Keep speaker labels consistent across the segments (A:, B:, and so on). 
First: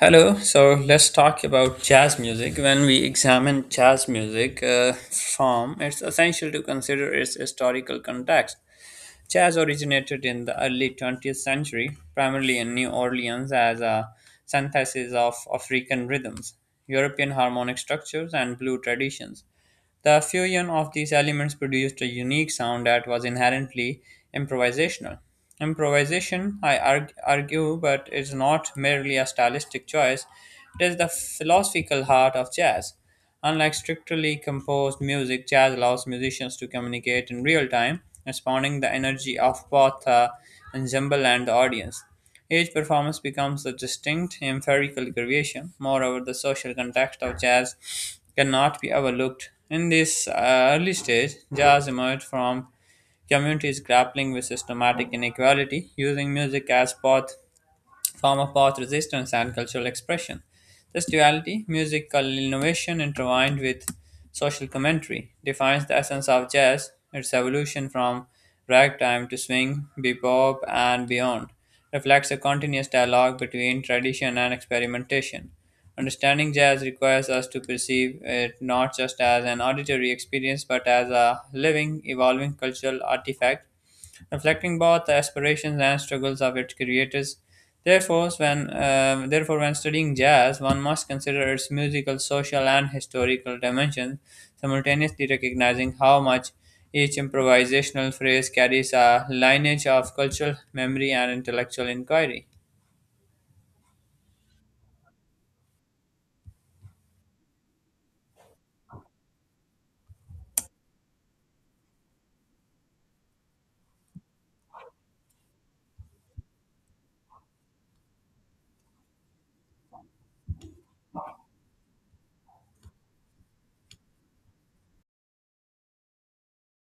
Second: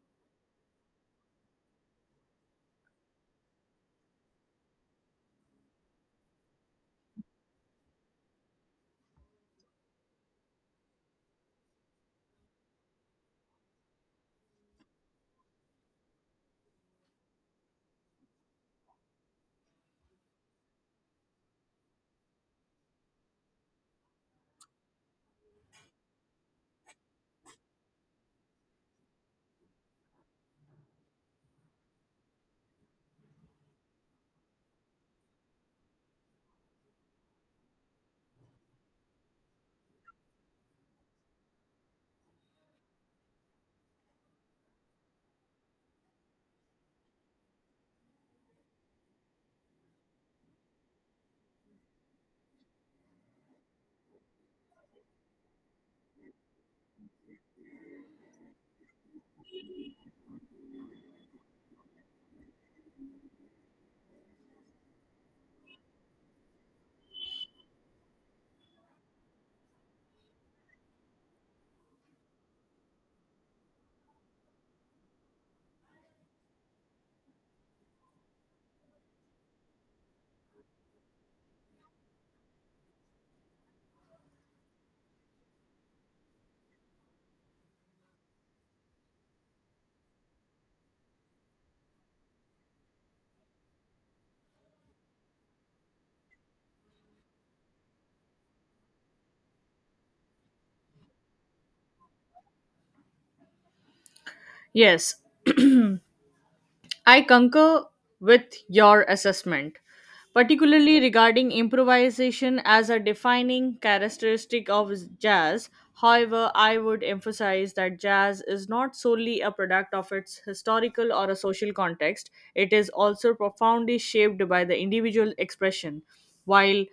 A: Hello, so let's talk about jazz music. When we examine jazz music form, it's essential to consider its historical context. Jazz originated in the early 20th century, primarily in New Orleans, as a synthesis of African rhythms, European harmonic structures, and blue traditions. The fusion of these elements produced a unique sound that was inherently improvisational. Improvisation, I argue, but is not merely a stylistic choice, it is the philosophical heart of jazz. Unlike strictly composed music, jazz allows musicians to communicate in real time, responding the energy of both the ensemble and the audience. Each performance becomes a distinct empirical creation. Moreover, the social context of jazz cannot be overlooked. In this early stage, jazz emerged from communities grappling with systematic inequality, using music as both form of both resistance and cultural expression. This duality, musical innovation intertwined with social commentary, defines the essence of jazz, its evolution from ragtime to swing, bebop, and beyond. Reflects a continuous dialogue between tradition and experimentation. Understanding jazz requires us to perceive it not just as an auditory experience but as a living, evolving cultural artifact reflecting both the aspirations and struggles of its creators. Therefore, when therefore, when studying jazz, one must consider its musical, social, and historical dimensions, simultaneously recognizing how much each improvisational phrase carries a lineage of cultural memory and intellectual inquiry.
B: Yes, I concur with your assessment, particularly regarding improvisation as a defining characteristic of jazz. However, I would emphasize that jazz is not solely a product of its historical or a social context. It is also profoundly shaped by the individual expression. While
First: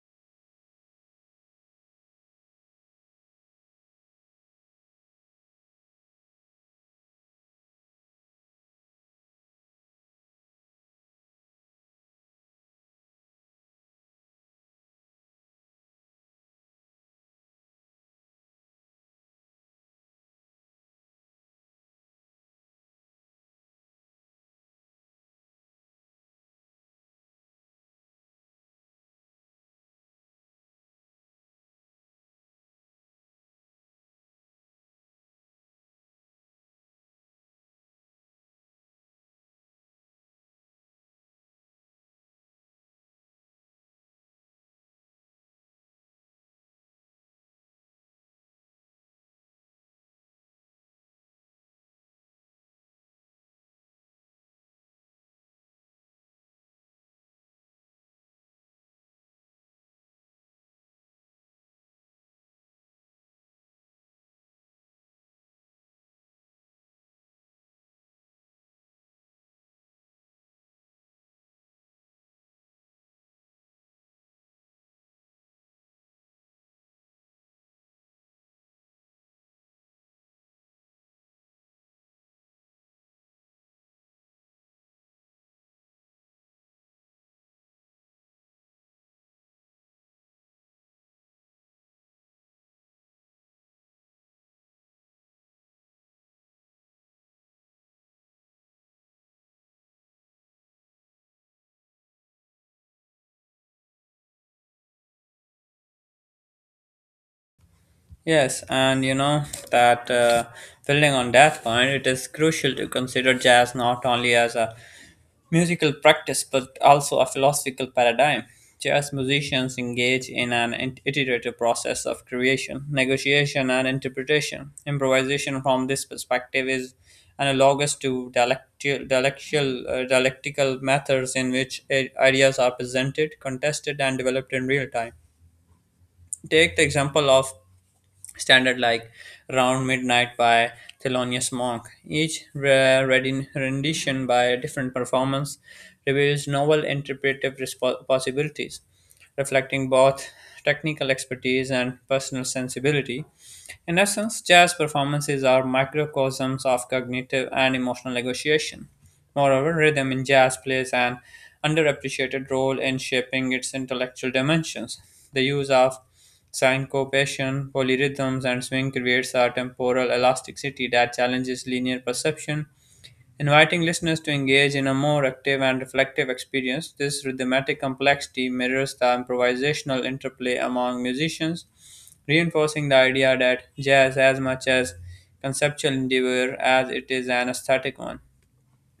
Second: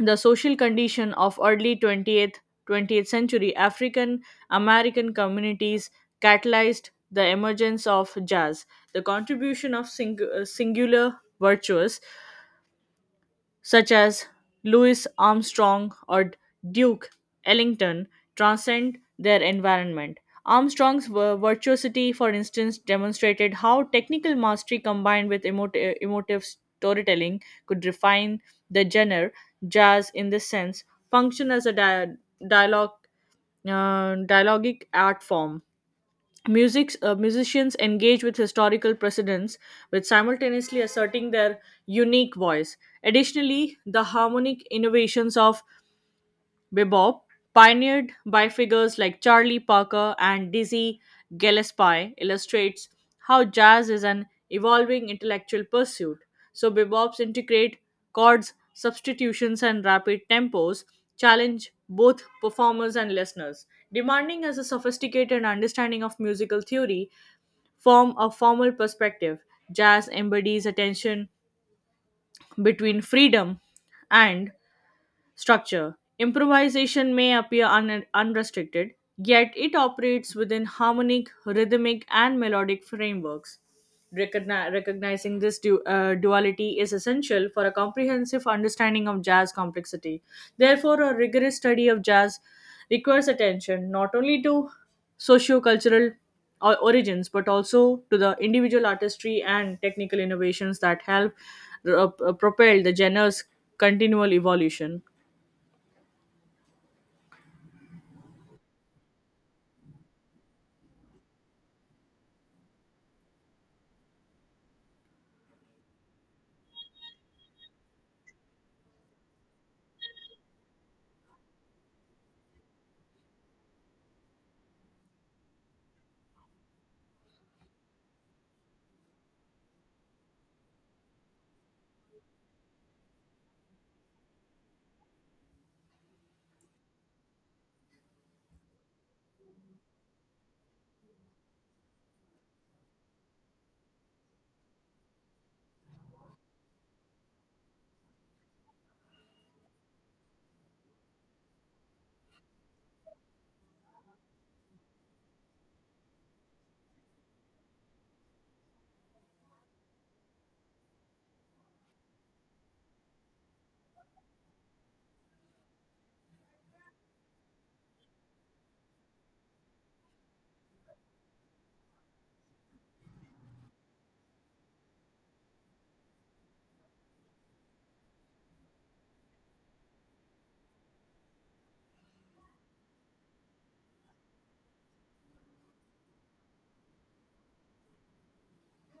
B: the social condition of early 20th century African American communities catalyzed the emergence of jazz, the contribution of singular virtues such as Louis Armstrong or Duke Ellington transcend their environment. Virtuosity, for instance, demonstrated how technical mastery combined with emotive storytelling could refine the genre. Jazz, in this sense, function as a dialogue, dialogic art form. Musicians engage with historical precedents with simultaneously asserting their unique voice. Additionally, the harmonic innovations of bebop, pioneered by figures like Charlie Parker and Dizzy Gillespie, illustrates how jazz is an evolving intellectual pursuit. So, bebops integrate chords, substitutions, and rapid tempos, challenge both performers and listeners, demanding as a sophisticated understanding of musical theory. From a formal perspective, jazz embodies a tension between freedom and structure. Improvisation may appear unrestricted, yet it operates within harmonic, rhythmic, and melodic frameworks. Recognizing this duality is essential for a comprehensive understanding of jazz complexity. Therefore, a rigorous study of jazz requires attention not only to socio-cultural origins but also to the individual artistry and technical innovations that help uh, propel the genre's continual evolution.
A: Yes, and you know that, building on that point, it is crucial to consider jazz not only as a musical practice but also a philosophical paradigm. Jazz musicians engage in an iterative process of creation, negotiation, and interpretation. Improvisation from this perspective is analogous to dialectical methods in which ideas are presented, contested, and developed in real time. Take the example of standard like Round Midnight by Thelonious Monk. Each rendition by a different performance reveals novel interpretive possibilities, reflecting both technical expertise and personal sensibility. In essence, jazz performances are microcosms of cognitive and emotional negotiation. Moreover, rhythm in jazz plays an underappreciated role in shaping its intellectual dimensions. The use of syncopation, polyrhythms, and swing creates a temporal elasticity that challenges linear perception, inviting listeners to engage in a more active and reflective experience. This rhythmic complexity mirrors the improvisational interplay among musicians, reinforcing the idea that jazz, as much as conceptual endeavor as it is an aesthetic one.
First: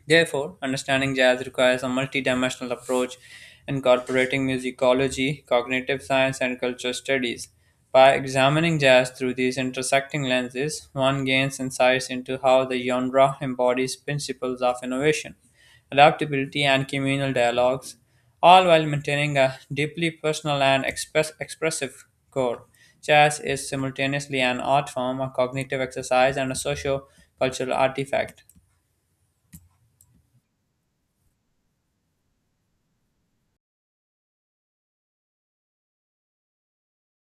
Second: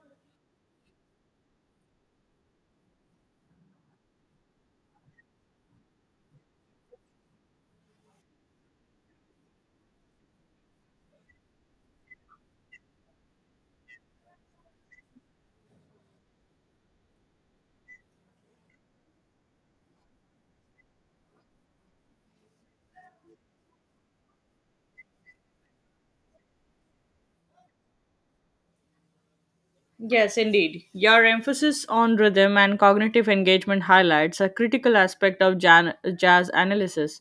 A: Therefore, understanding jazz requires a multidimensional approach incorporating musicology, cognitive science, and culture studies. By examining jazz through these intersecting lenses, one gains insights into how the genre embodies principles of innovation, adaptability, and communal dialogues, all while maintaining a deeply personal and expressive core. Jazz is simultaneously an art form, a cognitive exercise, and a socio cultural artifact.
B: Yes, indeed. Your emphasis on rhythm and cognitive engagement highlights a critical aspect of jazz analysis.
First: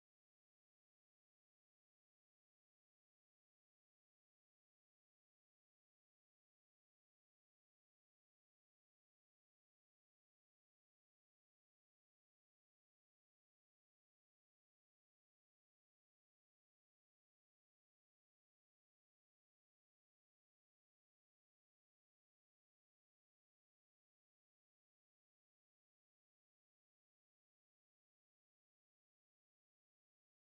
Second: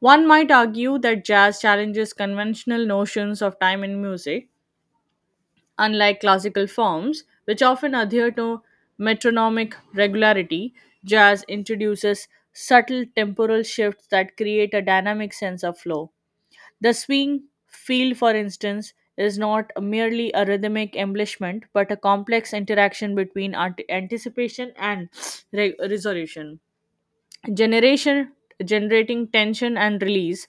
B: One might argue that jazz challenges conventional notions of time in music, unlike classical forms, which often adhere to metronomic regularity. Jazz introduces subtle temporal shifts that create a dynamic sense of flow. The swing field, for instance, is not merely a rhythmic embellishment but a complex interaction between anticipation and resolution. Generation Generating tension and release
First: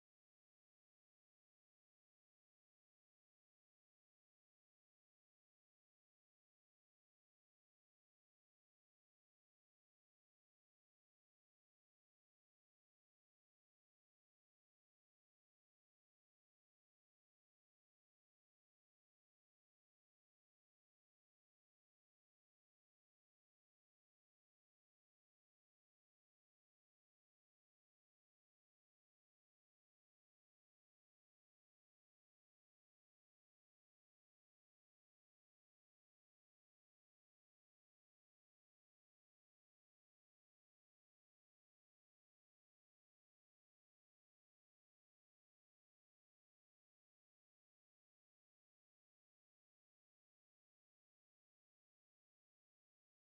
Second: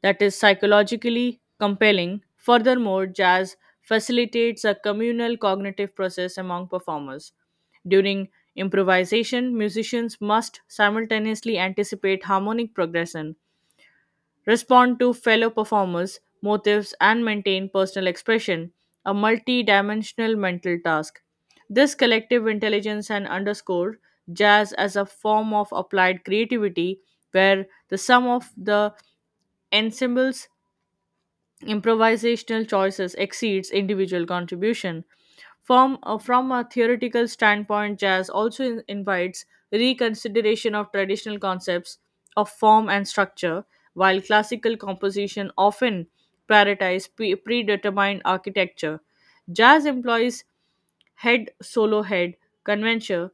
B: that is psychologically compelling. Furthermore, jazz facilitates a communal cognitive process among performers. During improvisation, musicians must simultaneously anticipate harmonic progression, respond to fellow performers' motives, and maintain personal expression, a multi dimensional mental task. This collective intelligence and underscore jazz as a form of applied creativity where the sum of the ensembles improvisational choices exceeds individual contribution. From a theoretical standpoint, jazz also invites reconsideration of traditional concepts of form and structure, while classical composition often prioritize predetermined architecture. Jazz employs head solo head convention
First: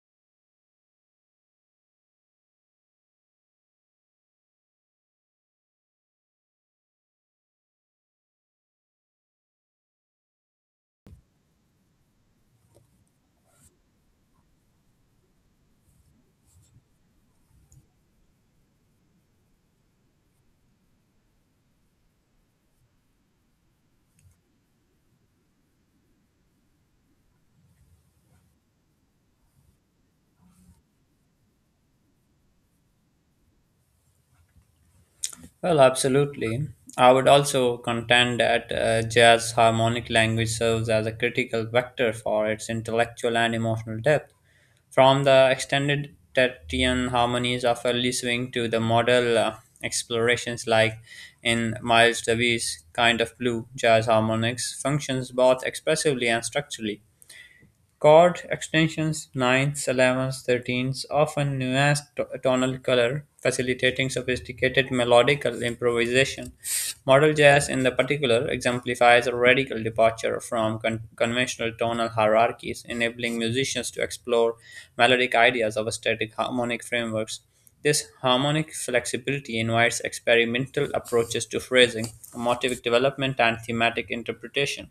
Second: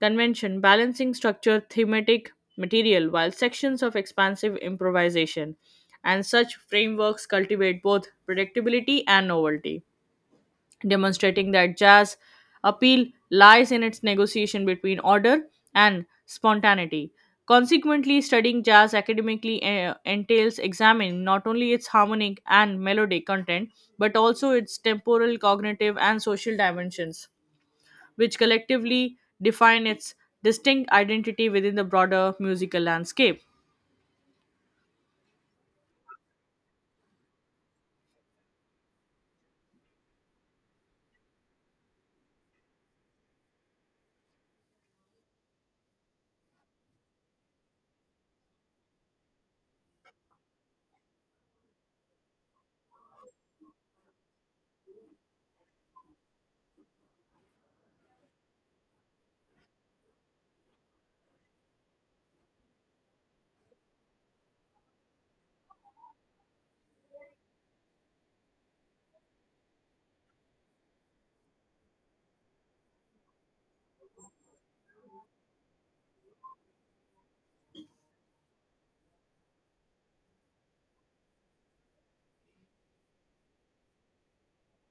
B: convention balancing structure thematic material while sections of expansive improvisation, and such frameworks cultivate both predictability and novelty, demonstrating that jazz appeal lies in its negotiation between order and spontaneity. Consequently, studying jazz academically entails examining not only its harmonic and melodic content, but also its temporal, cognitive, and social dimensions which collectively define its distinct identity within the broader musical landscape.
A: Well, absolutely. I would also contend that jazz harmonic language serves as a critical vector for its intellectual and emotional depth. From the extended tertian harmonies of early swing to the modal explorations like in Miles Davis' Kind of Blue, jazz harmonics functions both expressively and structurally. Chord extensions, ninths, elevenths, thirteenths often nuance tonal color, facilitating sophisticated melodical improvisation. Modal jazz, in the particular, exemplifies a radical departure from conventional tonal hierarchies, enabling musicians to explore melodic ideas of static harmonic frameworks. This harmonic flexibility invites experimental approaches to phrasing, motive development, and thematic interpretation.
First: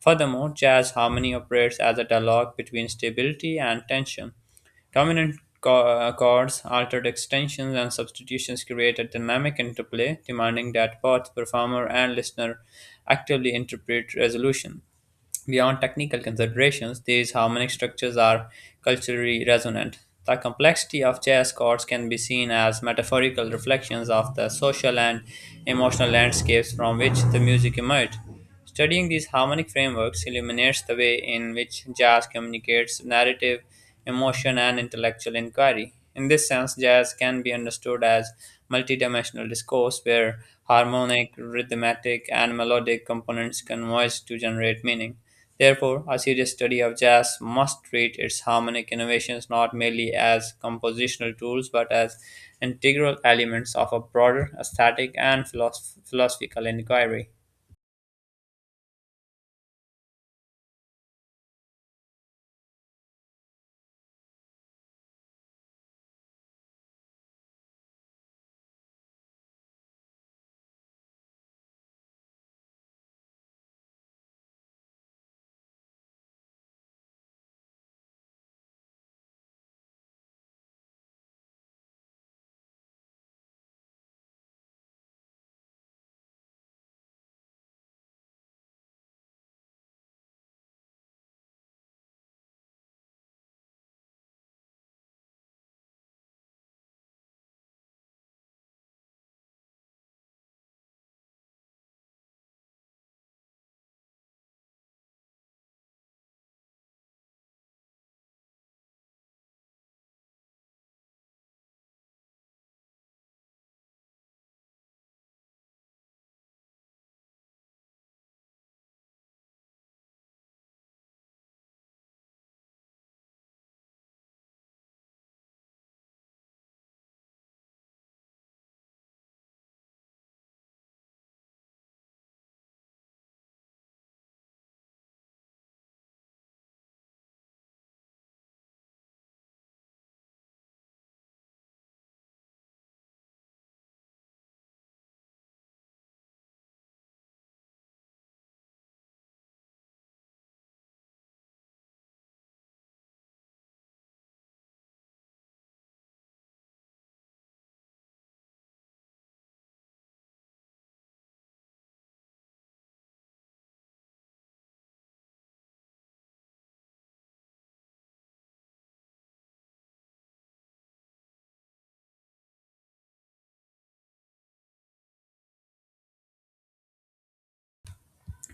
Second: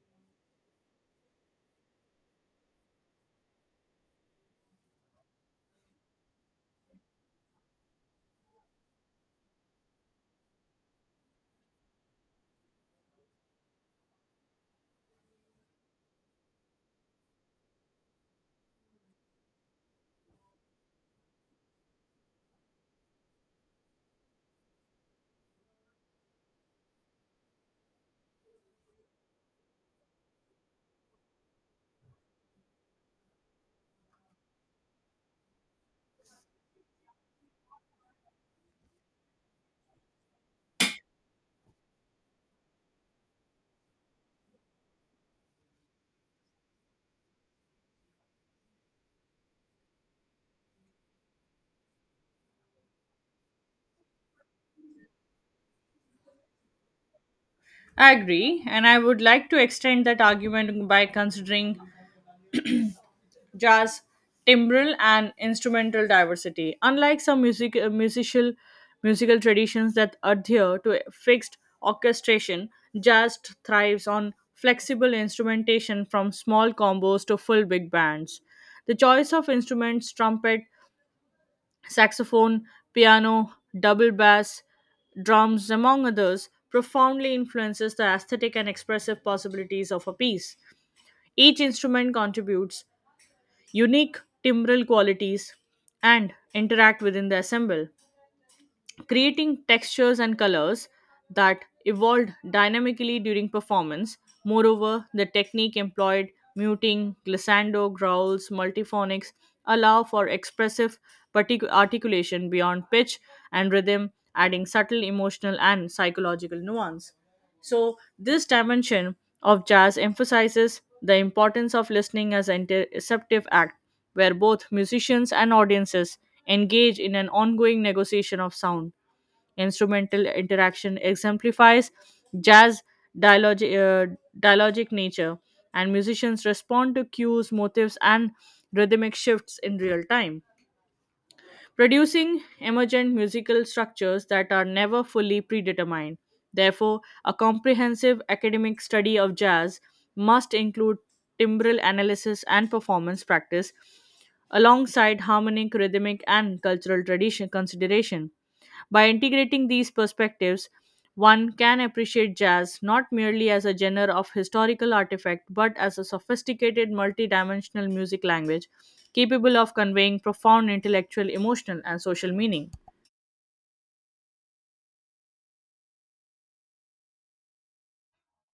A: Furthermore, jazz harmony operates as a dialogue between stability and tension. Dominant chords, altered extensions, and substitutions create a dynamic interplay, demanding that both performer and listener actively interpret resolution. Beyond technical considerations, these harmonic structures are culturally resonant. The complexity of jazz chords can be seen as metaphorical reflections of the social and emotional landscapes from which the music emerged. Studying these harmonic frameworks illuminates the way in which jazz communicates narrative, emotion, and intellectual inquiry. In this sense, jazz can be understood as multidimensional discourse where harmonic, rhythmic, and melodic components converge to generate meaning. Therefore, a serious study of jazz must treat its harmonic innovations not merely as compositional tools but as integral elements of a broader aesthetic and philosophical inquiry.
B: I agree, and I would like to extend that argument by considering jazz timbral and instrumental diversity. Unlike some musical traditions that adhere to a fixed orchestration, jazz thrives on flexible instrumentation from small combos to full big bands. The choice of instruments, trumpet, saxophone, piano, double bass, drums, among others, profoundly influences the aesthetic and expressive possibilities of a piece. Each instrument contributes unique timbral qualities and interact within the ensemble, creating textures and colors that evolved dynamically during performance. Moreover, the technique employed, muting, glissando, growls, multiphonics, allow for expressive articulation beyond pitch and rhythm, adding subtle emotional and psychological nuance. So, this dimension of jazz emphasizes the importance of listening as an interceptive act where both musicians and audiences engage in an ongoing negotiation of sound. Instrumental interaction exemplifies jazz dialogic nature, and musicians respond to cues, motifs, and rhythmic shifts in real time, producing emergent musical structures that are never fully predetermined. Therefore, a comprehensive academic study of jazz must include timbral analysis and performance practice alongside harmonic, rhythmic, and cultural tradition consideration. By integrating these perspectives, one can appreciate jazz not merely as a genre of historical artifact but as a sophisticated multidimensional music language capable of conveying profound intellectual, emotional, and social meaning.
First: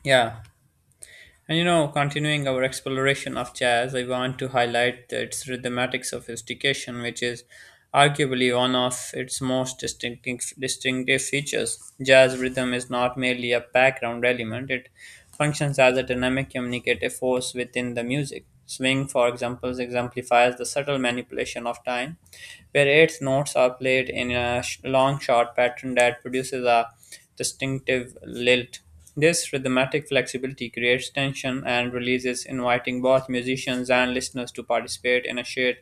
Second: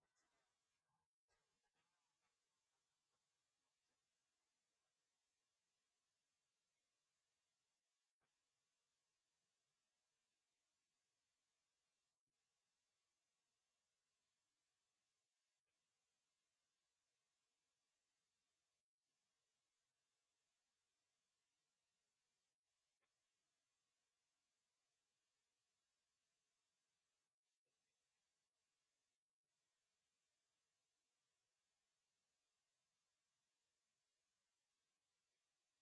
A: Yeah, and you know, continuing our exploration of jazz, I want to highlight that its rhythmic sophistication, which is arguably one of its most distinctive features. Jazz rhythm is not merely a background element, it functions as a dynamic communicative force within the music. Swing, for example, exemplifies the subtle manipulation of time, where eighth notes are played in a long short pattern that produces a distinctive lilt. This rhythmic flexibility creates tension and releases, inviting both musicians and listeners to participate in a shared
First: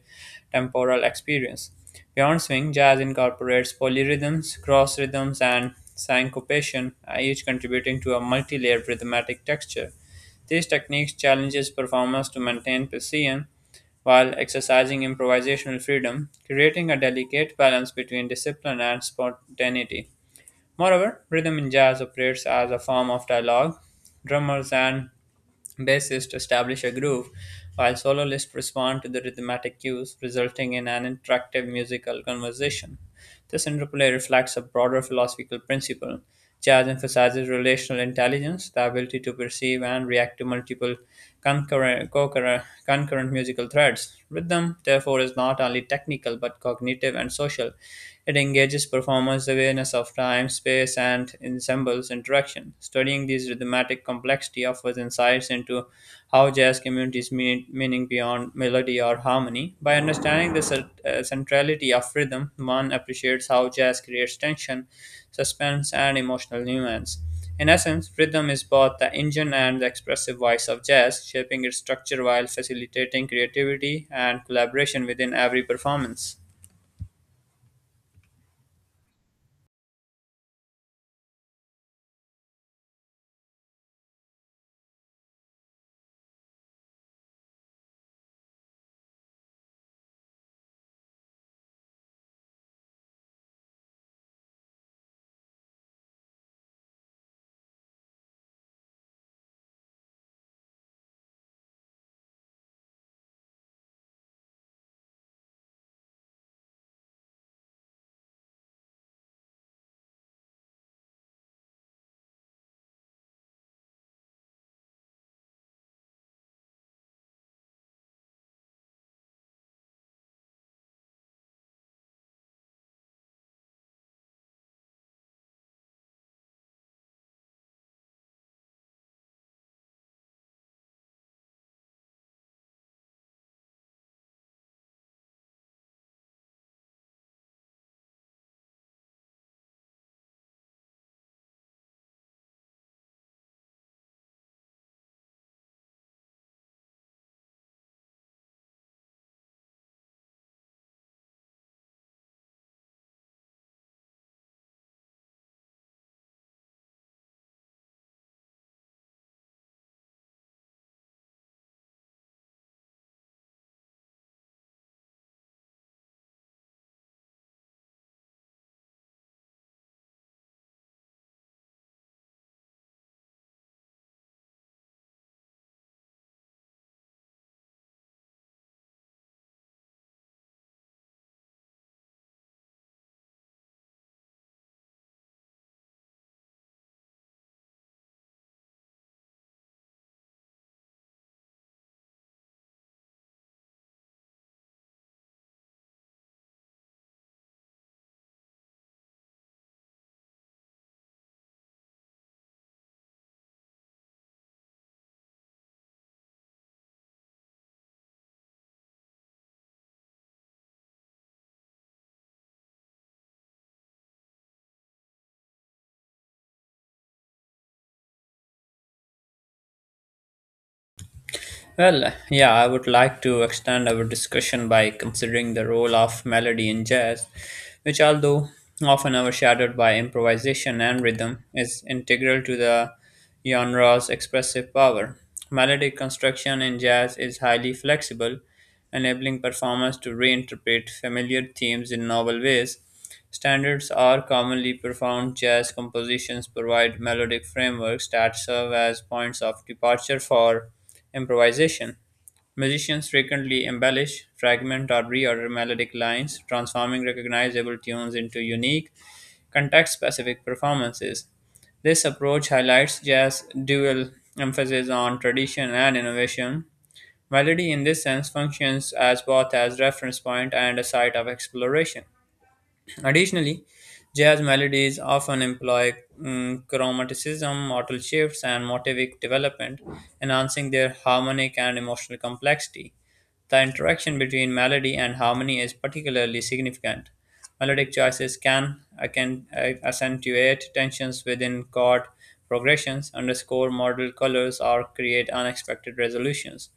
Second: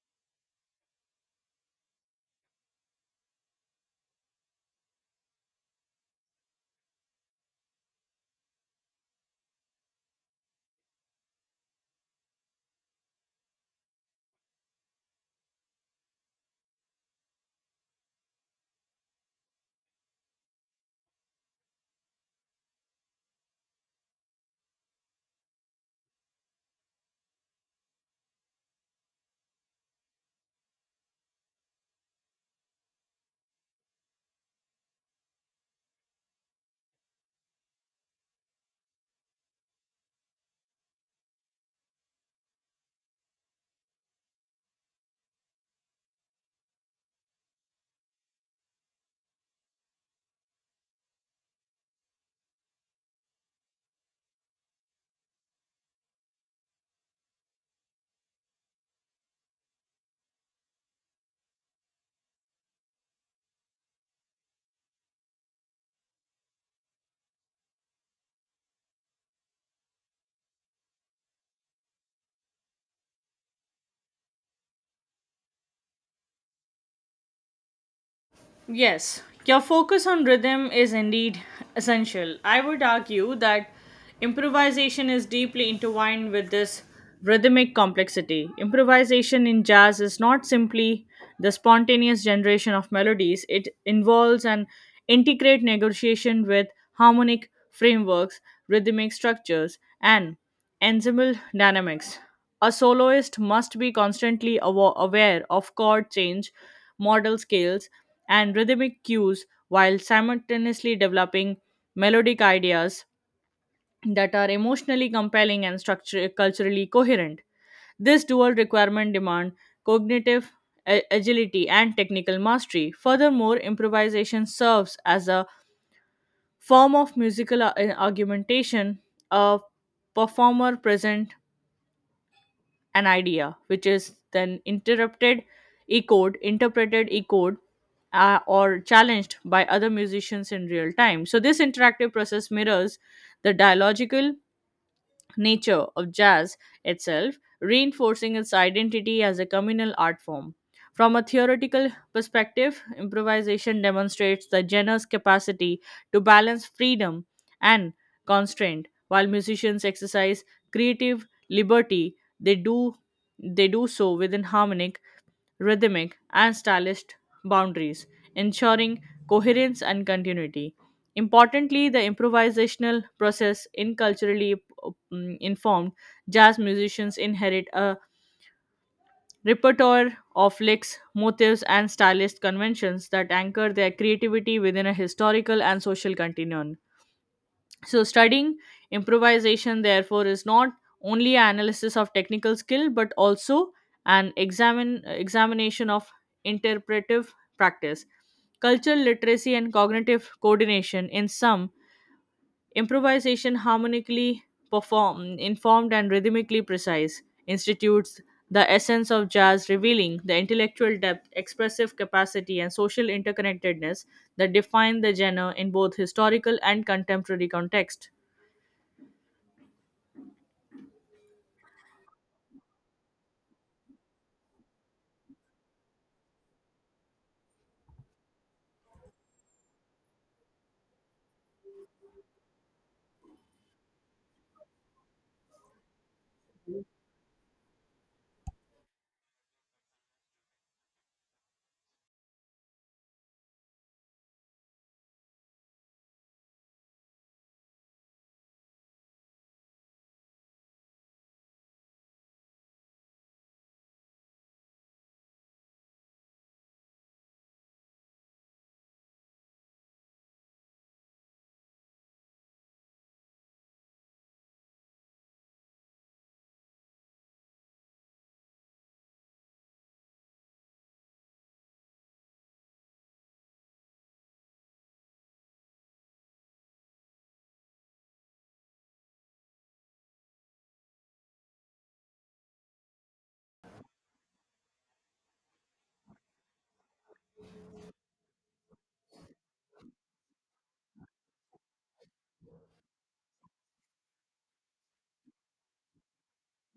A: temporal experience. Beyond swing, jazz incorporates polyrhythms, cross rhythms, and syncopation, each contributing to a multi-layered rhythmic texture. These techniques challenges performers to maintain precision while exercising improvisational freedom, creating a delicate balance between discipline and spontaneity. Moreover, rhythm in jazz operates as a form of dialogue. Drummers and bassists establish a groove, while soloists respond to the rhythmic cues, resulting in an interactive musical conversation. This interplay reflects a broader philosophical principle. Jazz emphasizes relational intelligence, the ability to perceive and react to multiple concurrent musical threads. Rhythm, therefore, is not only technical but cognitive and social. It engages performers' awareness of time, space, and ensembles interaction. Studying this rhythmic complexity offers insights into how jazz communities meaning beyond melody or harmony. By understanding the centrality of rhythm, one appreciates how jazz creates tension, suspense, and emotional nuance. In essence, rhythm is both the engine and the expressive voice of jazz, shaping its structure while facilitating creativity and collaboration within every performance.
B: Yes, your focus on rhythm is indeed essential. I would argue that improvisation is deeply intertwined with this rhythmic complexity. Improvisation in jazz is not simply the spontaneous generation of melodies. It involves an intricate negotiation with harmonic frameworks, rhythmic structures, and ensemble dynamics. A soloist must be constantly aware of chord change, modal scales, and rhythmic cues while simultaneously developing melodic ideas that are emotionally compelling and culturally coherent. This dual requirement demand cognitive agility and technical mastery. Furthermore, improvisation serves as a form of musical argumentation. A performer present an idea, which is then interrupted, echoed, interpreted, or challenged by other musicians in real time. So, this interactive process mirrors the dialogical nature of jazz itself, reinforcing its identity as a communal art form. From a theoretical perspective, improvisation demonstrates the genre's capacity to balance freedom and constraint. While musicians exercise creative liberty, they do so within harmonic rhythmic, and stylist boundaries, ensuring coherence and continuity. Importantly, the improvisational process in culturally informed jazz musicians inherit a repertoire of licks, motifs, and stylist conventions that anchor their creativity within a historical and social continuum. So, studying improvisation, therefore, is not only an analysis of technical skill but also an examination of interpretive practice. Cultural literacy and cognitive coordination, in sum, improvisation harmonically performed, informed, and rhythmically precise, institutes the essence of jazz, revealing the intellectual depth, expressive capacity, and social interconnectedness that define the genre in both historical and contemporary context.
A: Well, yeah, I would like to extend our discussion by considering the role of melody in jazz, which, although often overshadowed by improvisation and rhythm, is integral to the genre's expressive power. Melodic construction in jazz is highly flexible, enabling performers to reinterpret familiar themes in novel ways. Standards are commonly profound. Jazz compositions provide melodic frameworks that serve as points of departure for improvisation. Musicians frequently embellish, fragment, or reorder melodic lines, transforming recognizable tunes into unique, context specific performances. This approach highlights jazz's dual emphasis on tradition and innovation. Melody, in this sense, functions as both as reference point and a site of exploration. Additionally, jazz melodies often employ chromaticism, modal shifts, and motivic development, enhancing their harmonic and emotional complexity. The interaction between melody and harmony is particularly significant, melodic choices can accentuate tensions within chord progressions, underscore modal colors, or create unexpected resolutions.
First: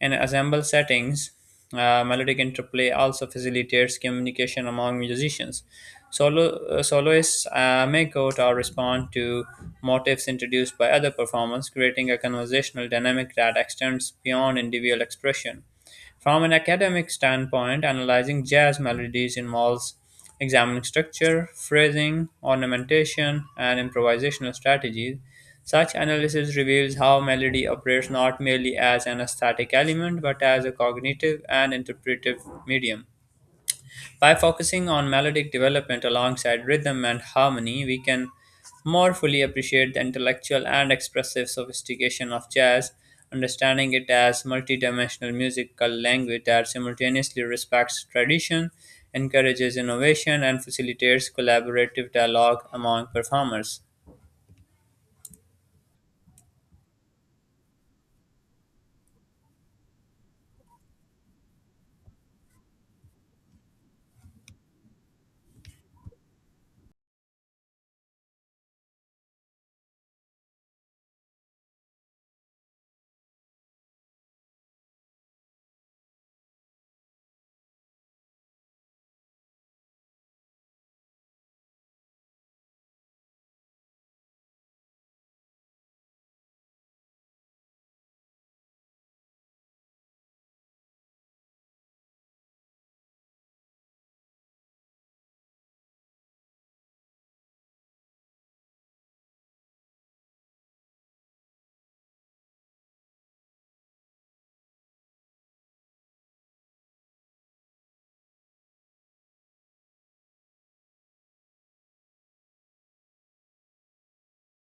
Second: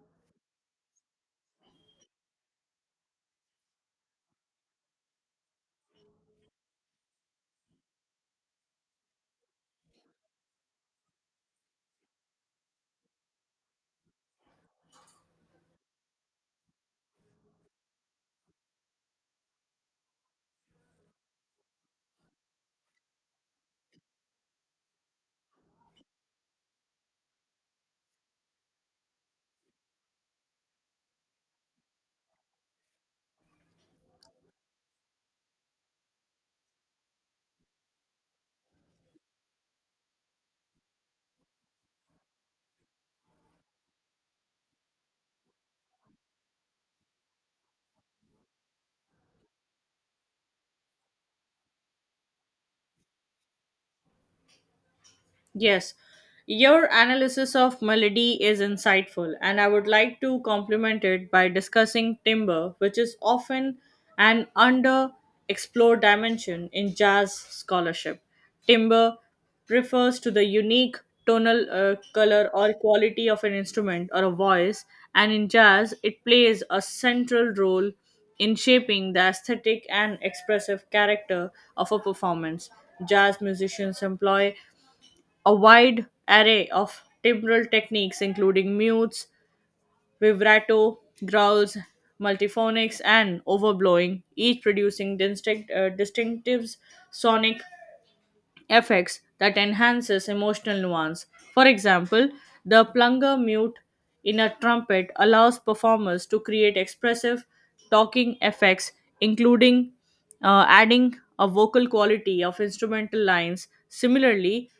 A: In ensemble settings, melodic interplay also facilitates communication among musicians. Soloists may quote or respond to motifs introduced by other performers, creating a conversational dynamic that extends beyond individual expression. From an academic standpoint, analyzing jazz melodies involves examining structure, phrasing, ornamentation, and improvisational strategies. Such analysis reveals how melody operates not merely as an aesthetic element but as a cognitive and interpretive medium. By focusing on melodic development alongside rhythm and harmony, we can more fully appreciate the intellectual and expressive sophistication of jazz, understanding it as multidimensional musical language that simultaneously respects tradition, encourages innovation, and facilitates collaborative dialogue among performers.
B: Yes, your analysis of melody is insightful, and I would like to complement it by discussing timbre, which is often an underexplored dimension in jazz scholarship. Timbre refers to the unique tonal color or quality of an instrument or a voice, and in jazz, it plays a central role in shaping the aesthetic and expressive character of a performance. Jazz musicians employ a wide array of timbral techniques, including mutes, vibrato, growls, multiphonics, and overblowing, each producing distinctive sonic effects that enhances emotional nuance. For example, the plunger mute in a trumpet allows performers to create expressive talking effects, including adding a vocal quality of instrumental lines. Similarly,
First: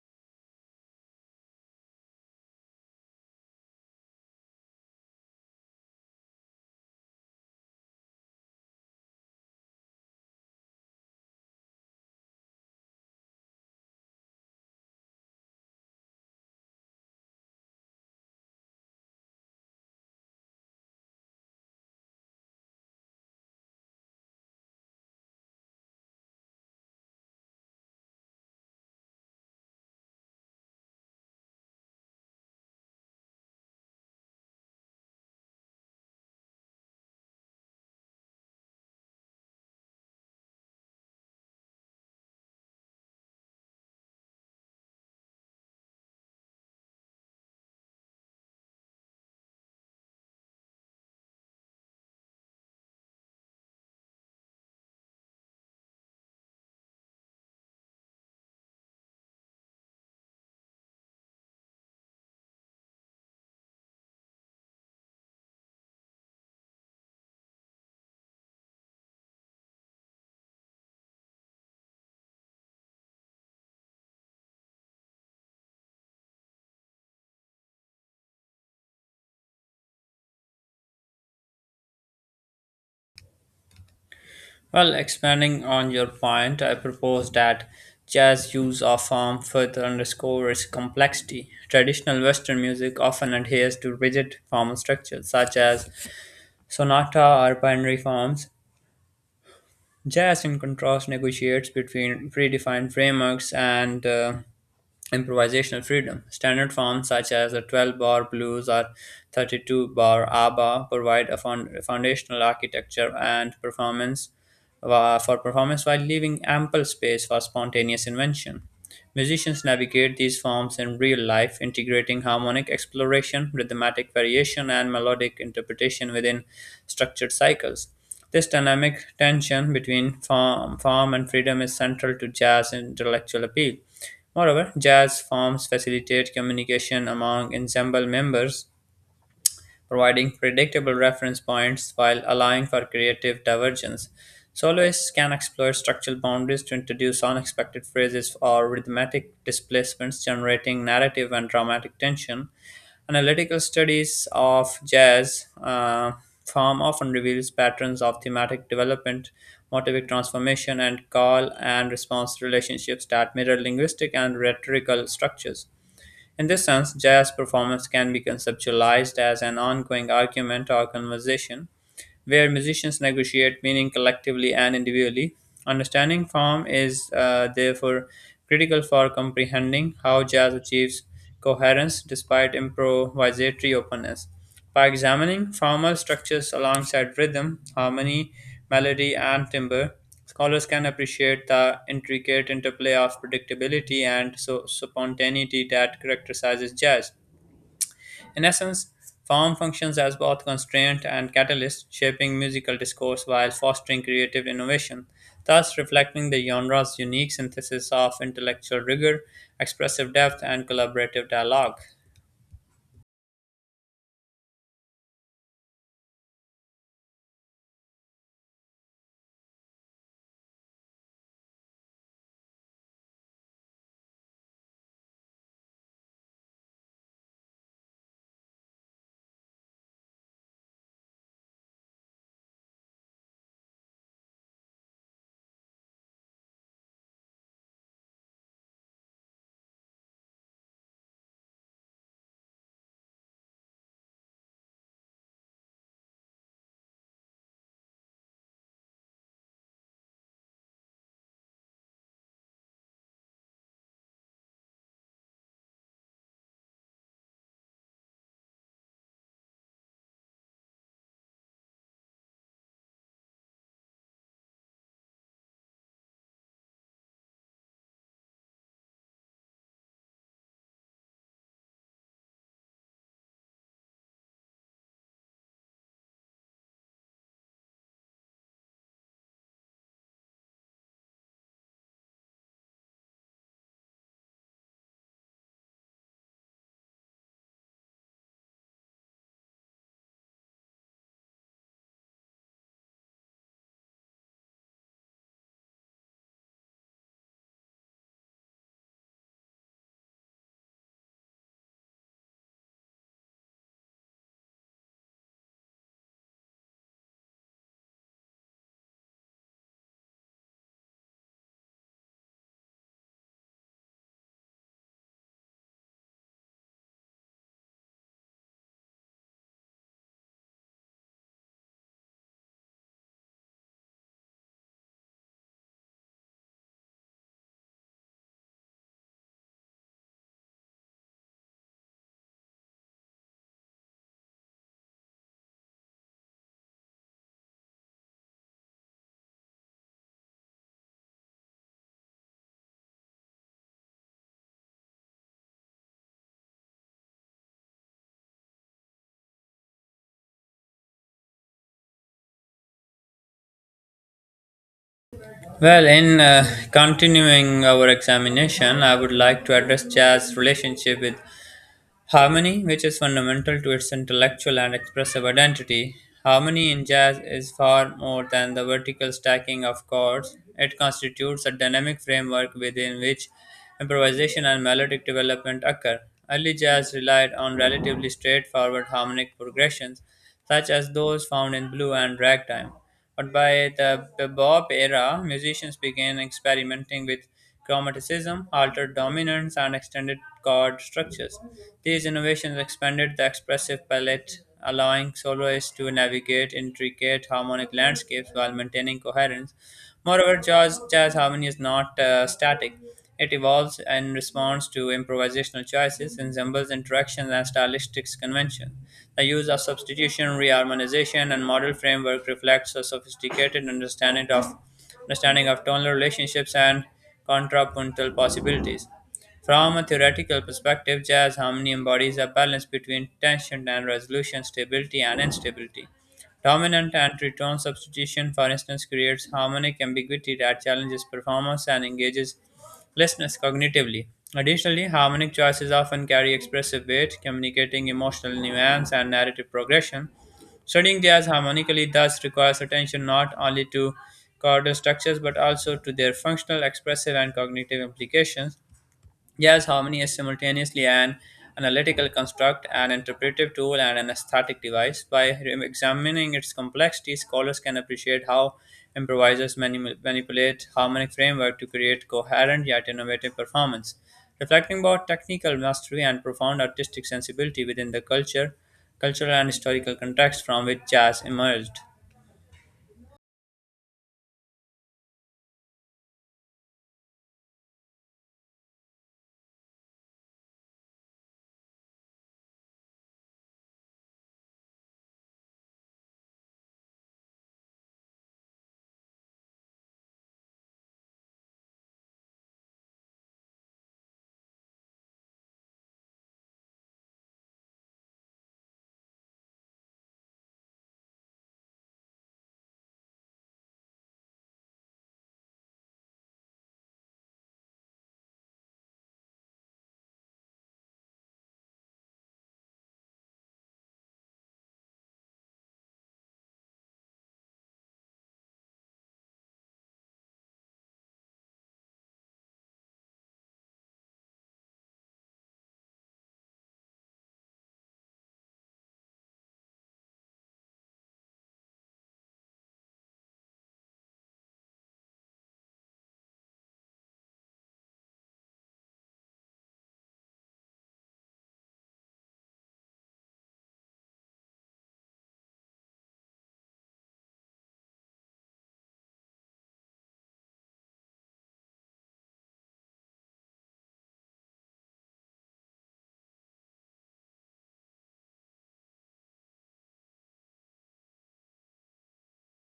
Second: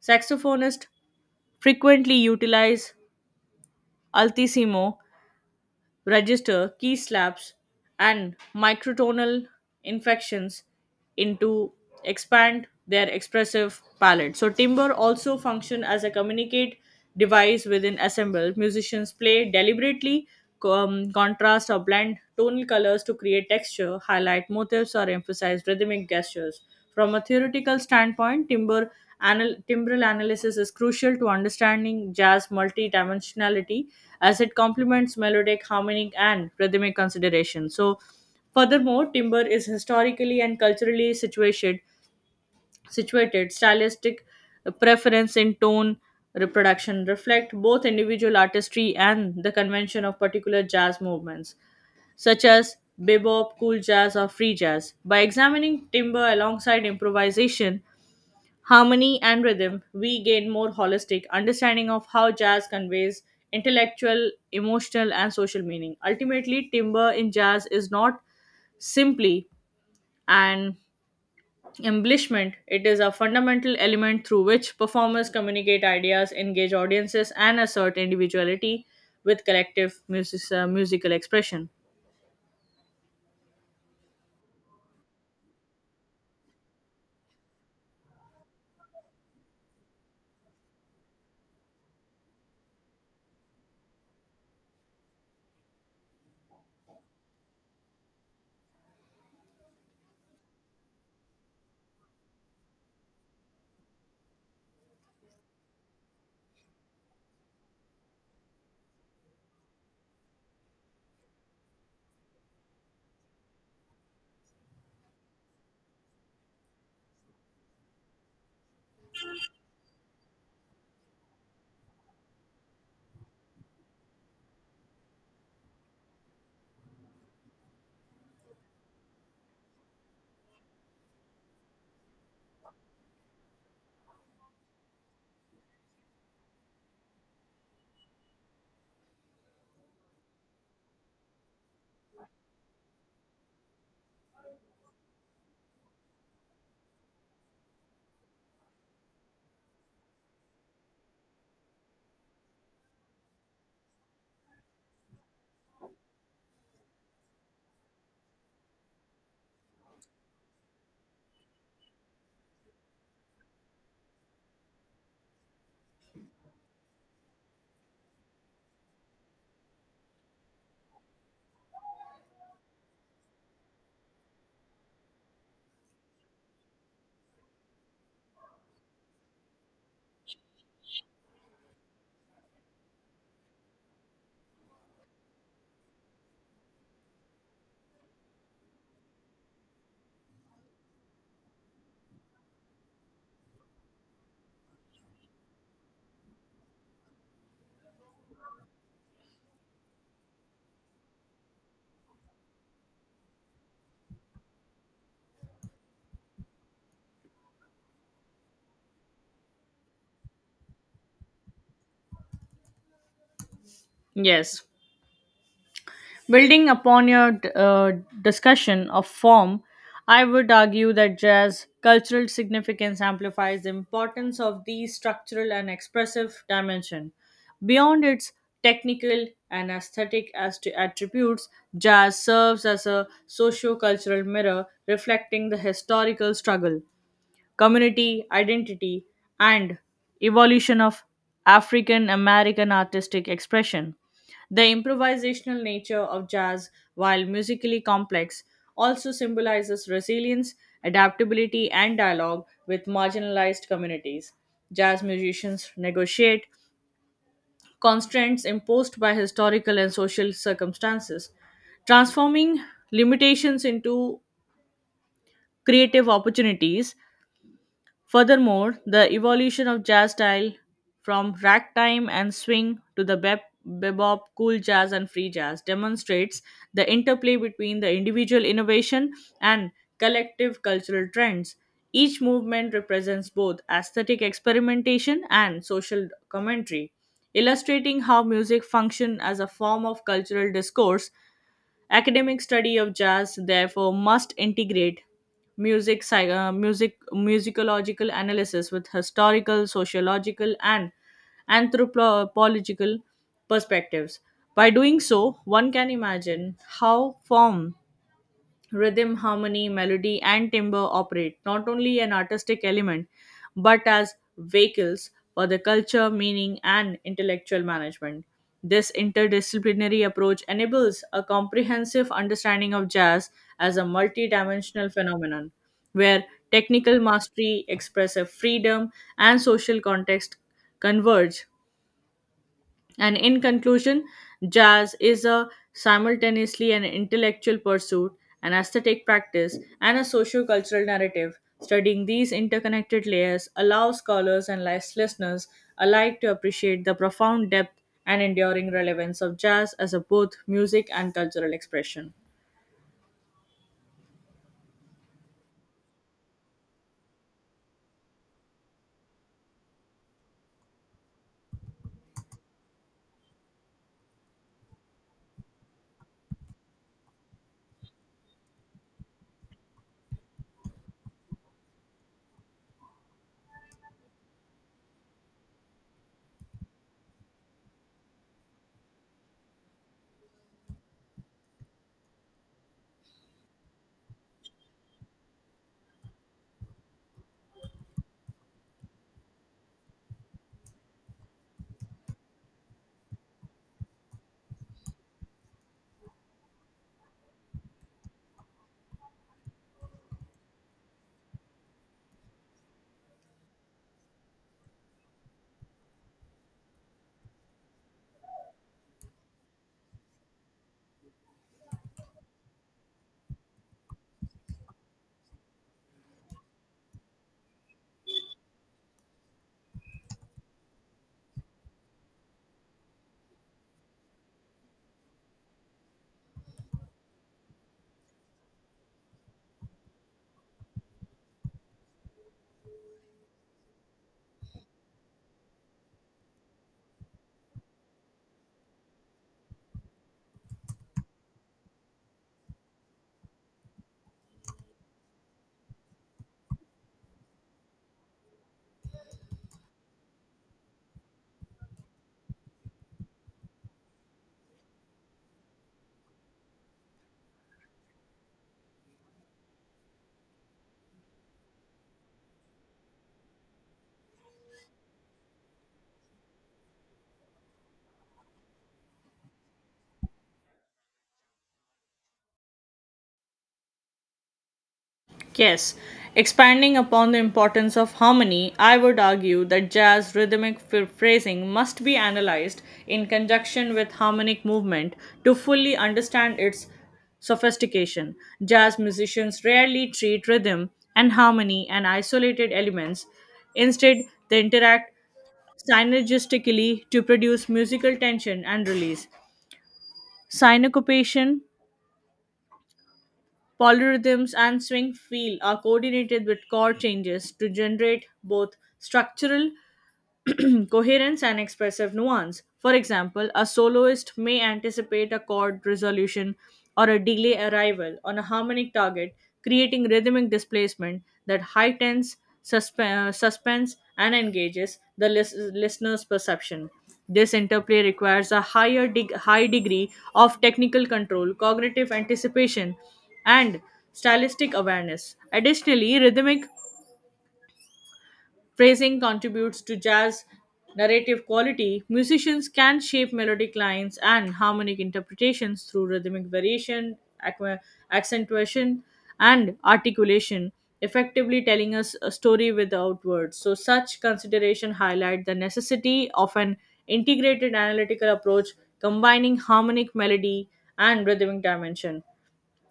B: saxophonist frequently utilize altissimo register key slaps and microtonal inflections into expand their expressive palette. So timbre also function as a communicate device within ensemble. Musicians play deliberately contrast or blend tonal colors to create texture, highlight motifs, or emphasize rhythmic gestures. From a theoretical standpoint, timbral analysis is crucial to understanding jazz multidimensionality as it complements melodic, harmonic, and rhythmic considerations. Furthermore, timber is historically and culturally situated, situated stylistic preference in tone reproduction reflect both individual artistry and the convention of particular jazz movements, such as bebop, cool jazz, or free jazz. By examining timber alongside improvisation, harmony, and rhythm, we gain more holistic understanding of how jazz conveys intellectual, emotional, and social meaning. Ultimately, timber in jazz is not simply and embellishment. It is a fundamental element through which performers communicate ideas, engage audiences, and assert individuality with collective musical expression.
A: Well, expanding on your point, I propose that jazz use of form further underscores complexity. Traditional Western music often adheres to rigid formal structures such as sonata or binary forms. Jazz, in contrast, negotiates between predefined frameworks and improvisational freedom. Standard forms such as the 12 bar blues or 32 bar ABBA provide a foundational architecture and for performance while leaving ample space for spontaneous invention. Musicians navigate these forms in real life, integrating harmonic exploration, rhythmatic variation, and melodic interpretation within structured cycles. This dynamic tension between form and freedom is central to jazz intellectual appeal. Moreover, jazz forms facilitate communication among ensemble members, providing predictable reference points while allowing for creative divergence. Soloists can explore structural boundaries to introduce unexpected phrases or rhythmic displacements, generating narrative and dramatic tension. Analytical studies of jazz form often reveals patterns of thematic development, motivic transformation, and call and response relationships that mirror linguistic and rhetorical structures. In this sense, jazz performance can be conceptualized as an ongoing argument or conversation where musicians negotiate meaning collectively and individually. Understanding form is therefore critical for comprehending how jazz achieves coherence despite improvisatory openness. By examining formal structures alongside rhythm, harmony, melody, and timbre, scholars can appreciate the intricate interplay of predictability and so spontaneity that characterizes jazz. In essence, form functions as both constraint and catalyst, shaping musical discourse while fostering creative innovation, thus reflecting the genre's unique synthesis of intellectual rigor, expressive depth, and collaborative dialogue.
B: Yes. Building upon your discussion of form, I would argue that jazz cultural significance amplifies the importance of the structural and expressive dimension. Beyond its technical and aesthetic as to attributes, jazz serves as a socio-cultural mirror reflecting the historical struggle, community identity, and evolution of African American artistic expression. The improvisational nature of jazz, while musically complex, also symbolizes resilience, adaptability, and dialogue with marginalized communities. Jazz musicians negotiate constraints imposed by historical and social circumstances, transforming limitations into creative opportunities. Furthermore, the evolution of jazz style from ragtime and swing to the bebop, cool jazz, and free jazz demonstrates the interplay between the individual innovation and collective cultural trends. Each movement represents both aesthetic experimentation and social commentary, illustrating how music functions as a form of cultural discourse. Academic study of jazz, therefore, must integrate musicological analysis with historical, sociological, and anthropological perspectives. By doing so, one can imagine how form, rhythm, harmony, melody, and timbre operate not only an artistic element but as vehicles for the culture, meaning, and intellectual management. This interdisciplinary approach enables a comprehensive understanding of jazz as a multidimensional phenomenon where technical mastery, expressive freedom, and social context converge. And in conclusion, jazz is a simultaneously an intellectual pursuit, an aesthetic practice, and a socio-cultural narrative. Studying these interconnected layers allows scholars and listeners alike to appreciate the profound depth and enduring relevance of jazz as a both music and cultural expression.
A: Well, in continuing our examination, I would like to address jazz's relationship with harmony, which is fundamental to its intellectual and expressive identity. Harmony in jazz is far more than the vertical stacking of chords. It constitutes a dynamic framework within which improvisation and melodic development occur. Early jazz relied on relatively straightforward harmonic progressions, such as those found in blues and ragtime. But by the bebop era, musicians began experimenting with chromaticism, altered dominance, and extended chord structures. These innovations expanded the expressive palette, allowing soloists to navigate intricate harmonic landscapes while maintaining coherence. Moreover, jazz harmony is not static. It evolves in response to improvisational choices, ensembles, interactions, and stylistic convention. The use of substitution, reharmonization, and model framework reflects a sophisticated understanding of tonal relationships and contrapuntal possibilities. From a theoretical perspective, jazz harmony embodies a balance between tension and resolution, stability and instability. Dominant and tritone substitution, for instance, creates harmonic ambiguity that challenges performance and engages Lessness cognitively. Additionally, harmonic choices often carry expressive weight, communicating emotional nuance and narrative progression. Studying jazz harmonically thus requires attention not only to chordal structures but also to their functional, expressive, and cognitive implications. Yes, harmony is simultaneously an analytical construct, an interpretive tool, and an aesthetic device. By examining its complexity, scholars can appreciate how improvisers manipulate harmonic framework to create coherent yet innovative performance. Reflecting about technical mastery and profound artistic sensibility within the cultural and historical context from which jazz emerged.
B: Yes, expanding upon the importance of harmony, I would argue that jazz rhythmic phrasing must be analyzed in conjunction with harmonic movement to fully understand its sophistication. Jazz musicians rarely treat rhythm and harmony and isolated elements. Instead, they interact synergistically to produce musical tension and release. Syncopation, polyrhythms, and swing feel are coordinated with chord changes to generate both structural coherence and expressive nuance. For example, a soloist may anticipate a chord resolution or a delay arrival on a harmonic target, creating rhythmic displacement that heightens suspe- suspense and engages the listener's perception. This interplay requires a high degree of technical control, cognitive anticipation, and stylistic awareness. Additionally, rhythmic phrasing contributes to jazz narrative quality. Musicians can shape melodic lines and harmonic interpretations through rhythmic variation, accentuation, and articulation, effectively telling us a story without words. So, such consideration highlight the necessity of an integrated analytical approach combining harmonic melody and rhythmic dimension.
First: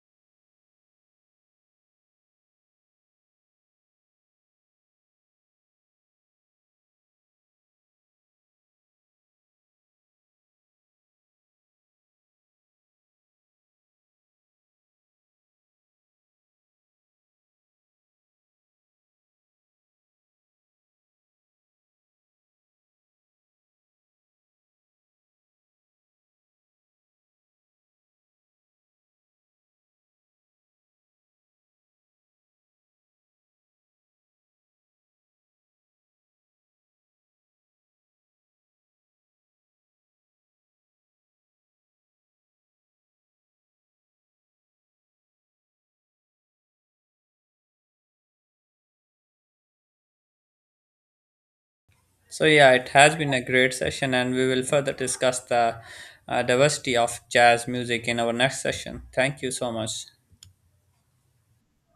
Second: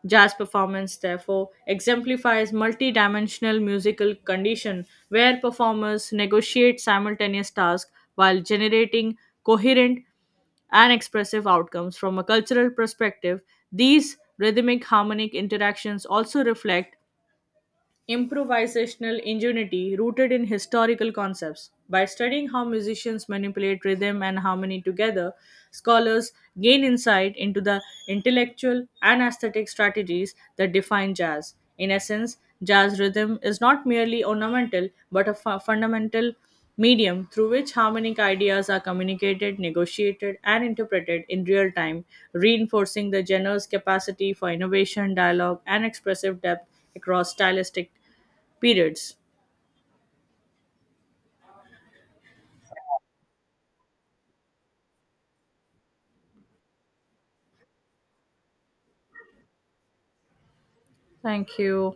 B: Jazz performance, therefore, exemplifies multidimensional musical condition where performers negotiate simultaneous tasks while generating coherent and expressive outcomes. From a cultural perspective, these rhythmic harmonic interactions also reflect improvisational ingenuity rooted in historical concepts. By studying how musicians manipulate rhythm and harmony together, scholars gain insight into the intellectual and aesthetic strategies that define jazz. In essence, jazz rhythm is not merely ornamental but a fundamental medium through which harmonic ideas are communicated, negotiated, and interpreted in real time, reinforcing the genre's capacity for innovation, dialogue, and expressive depth across stylistic periods.
A: So yeah, it has been a great session, and we will further discuss the diversity of jazz music in our next session. Thank you so much.
B: Thank you.